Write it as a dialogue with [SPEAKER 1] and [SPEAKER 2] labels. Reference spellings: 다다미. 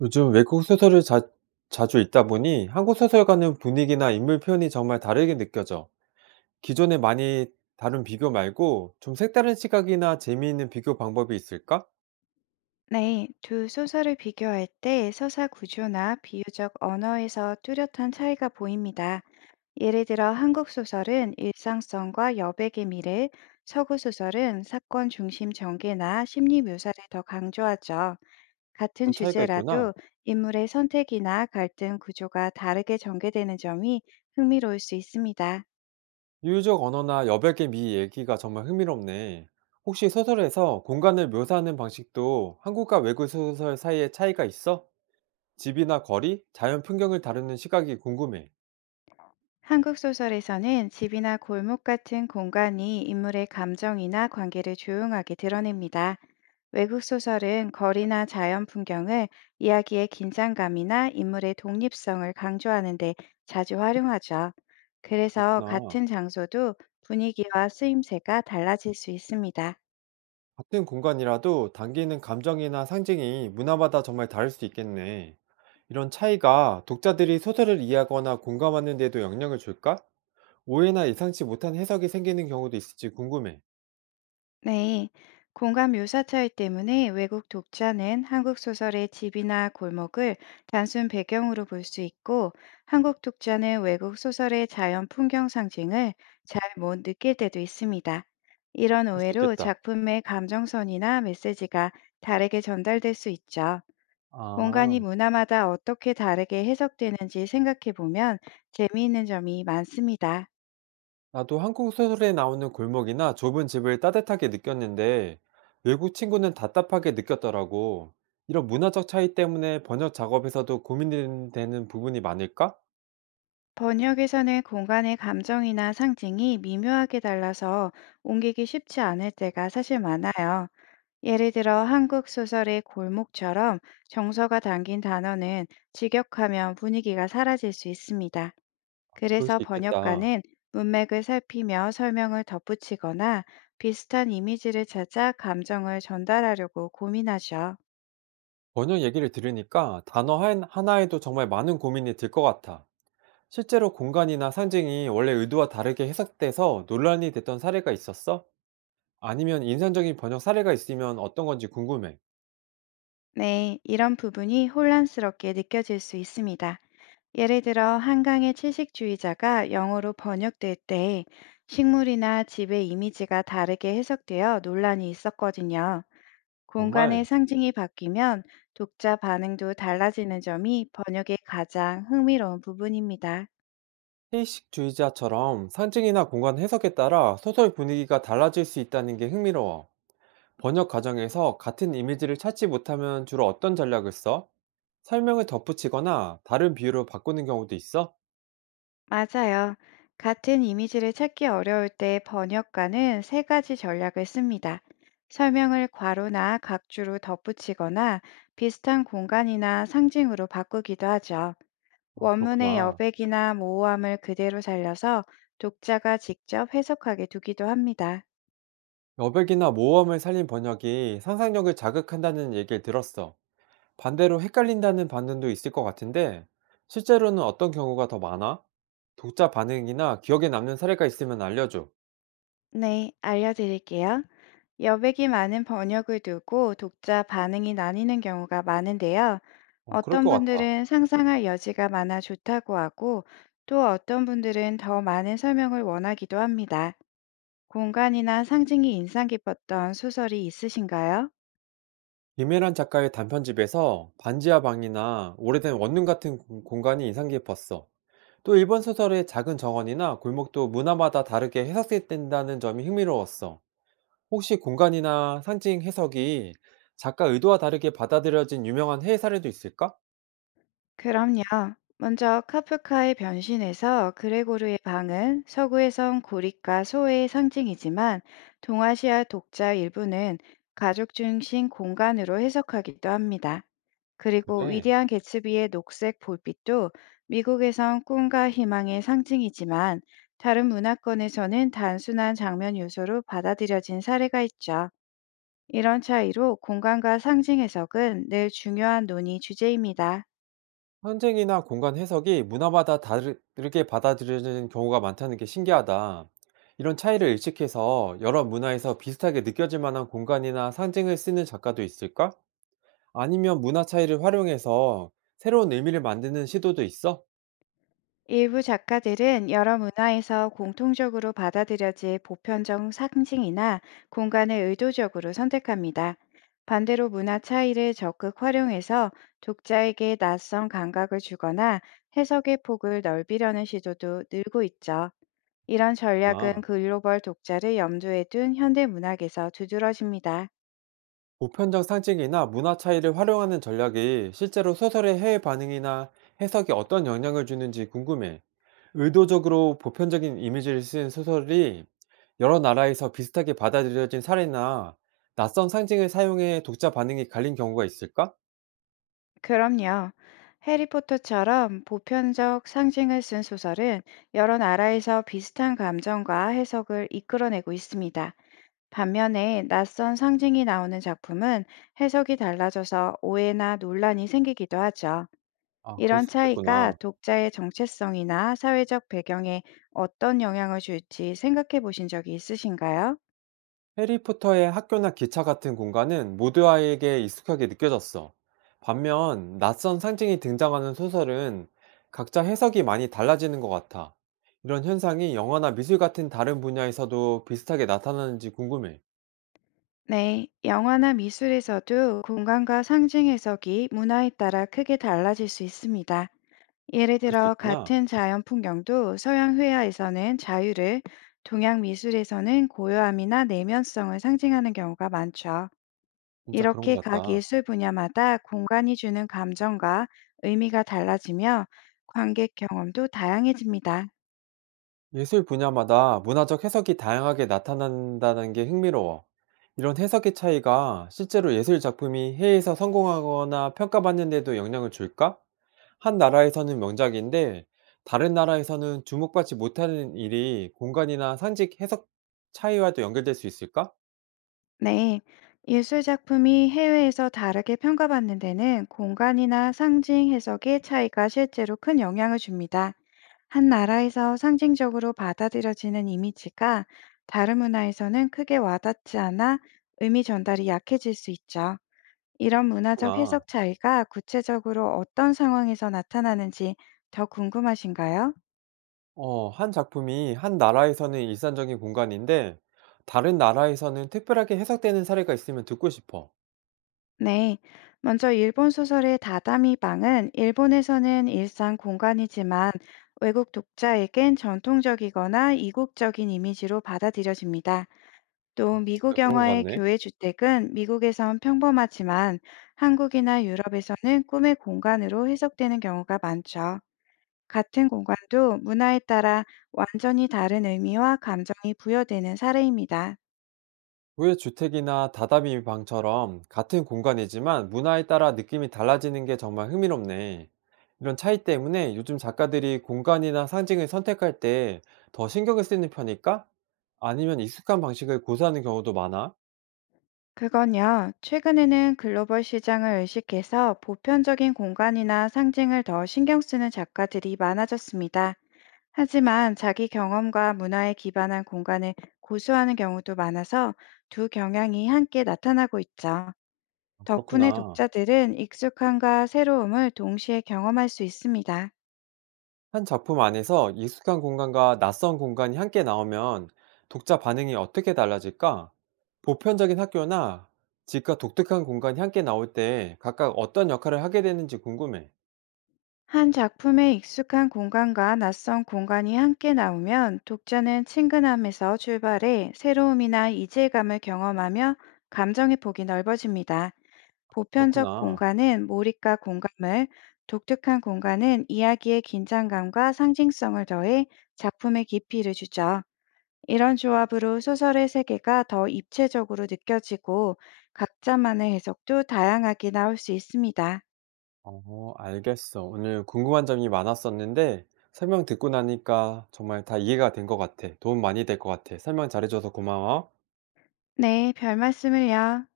[SPEAKER 1] 요즘 외국 소설을 자주 읽다 보니 한국 소설과는 분위기나 인물 표현이 정말 다르게 느껴져. 기존에 많이 다룬 비교 말고 좀 색다른 시각이나 재미있는 비교 방법이 있을까?
[SPEAKER 2] 네, 두 소설을 비교할 때 서사 구조나 비유적 언어에서 뚜렷한 차이가 보입니다. 예를 들어 한국 소설은 일상성과 여백의 미를, 서구 소설은 사건 중심 전개나 심리 묘사를 더 강조하죠. 같은
[SPEAKER 1] 그런 차이가 있구나.
[SPEAKER 2] 주제라도 인물의 선택이나 갈등 구조가 다르게 전개되는 점이 흥미로울 수 있습니다.
[SPEAKER 1] 유유적 언어나 여백의 미 얘기가 정말 흥미롭네. 혹시 소설에서 공간을 묘사하는 방식도 한국과 외국 소설 사이에 차이가 있어? 집이나 거리, 자연 풍경을 다루는 시각이 궁금해.
[SPEAKER 2] 한국 소설에서는 집이나 골목 같은 공간이 인물의 감정이나 관계를 조용하게 드러냅니다. 외국 소설은 거리나 자연 풍경을 이야기의 긴장감이나 인물의 독립성을 강조하는데 자주 활용하죠. 그래서
[SPEAKER 1] 그렇구나.
[SPEAKER 2] 같은 장소도 분위기와 쓰임새가 달라질 수 있습니다.
[SPEAKER 1] 같은 공간이라도 당기는 감정이나 상징이 문화마다 정말 다를 수 있겠네. 이런 차이가 독자들이 소설을 이해하거나 공감하는 데도 영향을 줄까? 오해나 예상치 못한 해석이 생기는 경우도 있을지 궁금해.
[SPEAKER 2] 네, 공간 묘사 차이 때문에 외국 독자는 한국 소설의 집이나 골목을 단순 배경으로 볼 수 있고, 한국 독자는 외국 소설의 자연 풍경 상징을 잘 못 느낄 때도 있습니다. 이런
[SPEAKER 1] 그럴 수
[SPEAKER 2] 오해로
[SPEAKER 1] 있겠다.
[SPEAKER 2] 작품의 감정선이나 메시지가 다르게 전달될 수 있죠. 공간이
[SPEAKER 1] 아,
[SPEAKER 2] 문화마다 어떻게 다르게 해석되는지 생각해 보면 재미있는 점이 많습니다.
[SPEAKER 1] 나도 한국 소설에 나오는 골목이나 좁은 집을 따뜻하게 느꼈는데 외국 친구는 답답하게 느꼈더라고. 이런 문화적 차이 때문에 번역 작업에서도 고민되는 부분이 많을까?
[SPEAKER 2] 번역에서는 공간의 감정이나 상징이 미묘하게 달라서 옮기기 쉽지 않을 때가 사실 많아요. 예를 들어 한국 소설의 골목처럼 정서가 담긴 단어는 직역하면 분위기가 사라질 수 있습니다.
[SPEAKER 1] 그럴 수
[SPEAKER 2] 그래서
[SPEAKER 1] 있겠다.
[SPEAKER 2] 번역가는 문맥을 살피며 설명을 덧붙이거나 비슷한 이미지를 찾아 감정을 전달하려고 고민하죠.
[SPEAKER 1] 번역 얘기를 들으니까 단어 하나에도 정말 많은 고민이 들 것 같아. 실제로 공간이나 상징이 원래 의도와 다르게 해석돼서 논란이 됐던 사례가 있었어? 아니면 인상적인 번역 사례가 있으면 어떤 건지 궁금해.
[SPEAKER 2] 네, 이런 부분이 혼란스럽게 느껴질 수 있습니다. 예를 들어 한강의 채식주의자가 영어로 번역될 때 식물이나 집의 이미지가 다르게 해석되어 논란이 있었거든요. 공간의
[SPEAKER 1] 정말
[SPEAKER 2] 상징이 바뀌면 독자 반응도 달라지는 점이 번역의 가장 흥미로운 부분입니다.
[SPEAKER 1] 해식주의자처럼 상징이나 공간 해석에 따라 소설 분위기가 달라질 수 있다는 게 흥미로워. 번역 과정에서 같은 이미지를 찾지 못하면 주로 어떤 전략을 써? 설명을 덧붙이거나 다른 비유로 바꾸는 경우도 있어?
[SPEAKER 2] 맞아요. 같은 이미지를 찾기 어려울 때 번역가는 세 가지 전략을 씁니다. 설명을 괄호나 각주로 덧붙이거나 비슷한 공간이나 상징으로 바꾸기도 하죠.
[SPEAKER 1] 아,
[SPEAKER 2] 원문의
[SPEAKER 1] 그렇구나.
[SPEAKER 2] 여백이나 모호함을 그대로 살려서 독자가 직접 해석하게 두기도 합니다.
[SPEAKER 1] 여백이나 모험을 살린 번역이 상상력을 자극한다는 얘기를 들었어. 반대로 헷갈린다는 반응도 있을 것 같은데, 실제로는 어떤 경우가 더 많아? 독자 반응이나 기억에 남는 사례가 있으면 알려줘.
[SPEAKER 2] 네, 알려드릴게요. 여백이 많은 번역을 두고 독자 반응이 나뉘는 경우가 많은데요.
[SPEAKER 1] 어, 그럴
[SPEAKER 2] 어떤
[SPEAKER 1] 것 같아.
[SPEAKER 2] 분들은 상상할 여지가 많아 좋다고 하고 또 어떤 분들은 더 많은 설명을 원하기도 합니다. 공간이나 상징이 인상 깊었던 소설이 있으신가요?
[SPEAKER 1] 김메란 작가의 단편집에서 반지하 방이나 오래된 원룸 같은 공간이 인상 깊었어. 또 일본 소설의 작은 정원이나 골목도 문화마다 다르게 해석된다는 점이 흥미로웠어. 혹시 공간이나 상징 해석이 작가 의도와 다르게 받아들여진 유명한 해외 사례도 있을까?
[SPEAKER 2] 그럼요. 먼저 카프카의 변신에서 그레고르의 방은 서구에선 고립과 소외의 상징이지만 동아시아 독자 일부는 가족 중심 공간으로 해석하기도 합니다. 그리고
[SPEAKER 1] 그래.
[SPEAKER 2] 위대한 개츠비의 녹색 볼빛도 미국에선 꿈과 희망의 상징이지만 다른 문화권에서는 단순한 장면 요소로 받아들여진 사례가 있죠. 이런 차이로 공간과 상징 해석은 늘 중요한 논의 주제입니다.
[SPEAKER 1] 상징이나 공간 해석이 문화마다 다르게 받아들여지는 경우가 많다는 게 신기하다. 이런 차이를 의식해서 여러 문화에서 비슷하게 느껴질 만한 공간이나 상징을 쓰는 작가도 있을까? 아니면 문화 차이를 활용해서 새로운 의미를 만드는 시도도 있어?
[SPEAKER 2] 일부 작가들은 여러 문화에서 공통적으로 받아들여질 보편적 상징이나 공간을 의도적으로 선택합니다. 반대로 문화 차이를 적극 활용해서 독자에게 낯선 감각을 주거나 해석의 폭을 넓히려는 시도도 늘고 있죠. 이런 전략은
[SPEAKER 1] 그렇구나.
[SPEAKER 2] 글로벌 독자를 염두에 둔 현대 문학에서 두드러집니다.
[SPEAKER 1] 보편적 상징이나 문화 차이를 활용하는 전략이 실제로 소설의 해외 반응이나 해석에 어떤 영향을 주는지 궁금해. 의도적으로 보편적인 이미지를 쓴 소설이 여러 나라에서 비슷하게 받아들여진 사례나 낯선 상징을 사용해 독자 반응이 갈린 경우가 있을까?
[SPEAKER 2] 그럼요. 해리포터처럼 보편적 상징을 쓴 소설은 여러 나라에서 비슷한 감정과 해석을 이끌어내고 있습니다. 반면에 낯선 상징이 나오는 작품은 해석이 달라져서 오해나 논란이 생기기도 하죠.
[SPEAKER 1] 아, 그럴
[SPEAKER 2] 이런
[SPEAKER 1] 수
[SPEAKER 2] 차이가
[SPEAKER 1] 있겠구나.
[SPEAKER 2] 독자의 정체성이나 사회적 배경에 어떤 영향을 줄지 생각해 보신 적이 있으신가요?
[SPEAKER 1] 해리포터의 학교나 기차 같은 공간은 모두 아이에게 익숙하게 느껴졌어. 반면 낯선 상징이 등장하는 소설은 각자 해석이 많이 달라지는 것 같아. 이런 현상이 영화나 미술 같은 다른 분야에서도 비슷하게 나타나는지 궁금해.
[SPEAKER 2] 네, 영화나 미술에서도 공간과 상징 해석이 문화에 따라 크게 달라질 수 있습니다. 예를
[SPEAKER 1] 그럴 수
[SPEAKER 2] 들어
[SPEAKER 1] 있구나.
[SPEAKER 2] 같은 자연 풍경도 서양 회화에서는 자유를, 동양 미술에서는 고요함이나 내면성을 상징하는 경우가 많죠.
[SPEAKER 1] 진짜 그런 것
[SPEAKER 2] 이렇게 각
[SPEAKER 1] 같다.
[SPEAKER 2] 예술 분야마다 공간이 주는 감정과 의미가 달라지며 관객 경험도 다양해집니다.
[SPEAKER 1] 예술 분야마다 문화적 해석이 다양하게 나타난다는 게 흥미로워. 이런 해석의 차이가 실제로 예술 작품이 해외에서 성공하거나 평가받는 데도 영향을 줄까? 한 나라에서는 명작인데 다른 나라에서는 주목받지 못하는 일이 공간이나 상식 해석 차이와도 연결될 수 있을까?
[SPEAKER 2] 네. 예술 작품이 해외에서 다르게 평가받는 데는 공간이나 상징 해석의 차이가 실제로 큰 영향을 줍니다. 한 나라에서 상징적으로 받아들여지는 이미지가 다른 문화에서는 크게 와닿지 않아 의미 전달이 약해질 수 있죠. 이런 문화적
[SPEAKER 1] 그렇구나.
[SPEAKER 2] 해석 차이가 구체적으로 어떤 상황에서 나타나는지 더 궁금하신가요?
[SPEAKER 1] 어, 한 작품이 한 나라에서는 일상적인 공간인데 다른 나라에서는 특별하게 해석되는 사례가 있으면 듣고 싶어.
[SPEAKER 2] 네. 먼저 일본 소설의 다다미 방은 일본에서는 일상 공간이지만 외국 독자에겐 전통적이거나 이국적인 이미지로 받아들여집니다. 또
[SPEAKER 1] 진짜
[SPEAKER 2] 미국
[SPEAKER 1] 그런 것
[SPEAKER 2] 영화의
[SPEAKER 1] 같네.
[SPEAKER 2] 교회 주택은 미국에선 평범하지만 한국이나 유럽에서는 꿈의 공간으로 해석되는 경우가 많죠. 같은 공간도 문화에 따라 완전히 다른 의미와 감정이 부여되는 사례입니다.
[SPEAKER 1] 왜 주택이나 다다미 방처럼 같은 공간이지만 문화에 따라 느낌이 달라지는 게 정말 흥미롭네. 이런 차이 때문에 요즘 작가들이 공간이나 상징을 선택할 때 더 신경을 쓰는 편일까? 아니면 익숙한 방식을 고수하는 경우도 많아?
[SPEAKER 2] 그건요, 최근에는 글로벌 시장을 의식해서 보편적인 공간이나 상징을 더 신경 쓰는 작가들이 많아졌습니다. 하지만 자기 경험과 문화에 기반한 공간을 고수하는 경우도 많아서 두 경향이 함께 나타나고 있죠.
[SPEAKER 1] 아,
[SPEAKER 2] 덕분에
[SPEAKER 1] 그렇구나.
[SPEAKER 2] 독자들은 익숙함과 새로움을 동시에 경험할 수 있습니다.
[SPEAKER 1] 한 작품 안에서 익숙한 공간과 낯선 공간이 함께 나오면 독자 반응이 어떻게 달라질까? 보편적인 학교나 집과 독특한 공간이 함께 나올 때 각각 어떤 역할을 하게 되는지 궁금해.
[SPEAKER 2] 한 작품의 익숙한 공간과 낯선 공간이 함께 나오면 독자는 친근함에서 출발해 새로움이나 이질감을 경험하며 감정의 폭이 넓어집니다. 보편적
[SPEAKER 1] 그렇구나.
[SPEAKER 2] 공간은 몰입과 공감을, 독특한 공간은 이야기의 긴장감과 상징성을 더해 작품의 깊이를 주죠. 이런 조합으로 소설의 세계가 더 입체적으로 느껴지고 각자만의 해석도 다양하게 나올 수 있습니다.
[SPEAKER 1] 어 알겠어. 오늘 궁금한 점이 많았었는데 설명 듣고 나니까 정말 다 이해가 된 것 같아. 도움 많이 될 것 같아. 설명 잘해줘서 고마워.
[SPEAKER 2] 네, 별 말씀을요.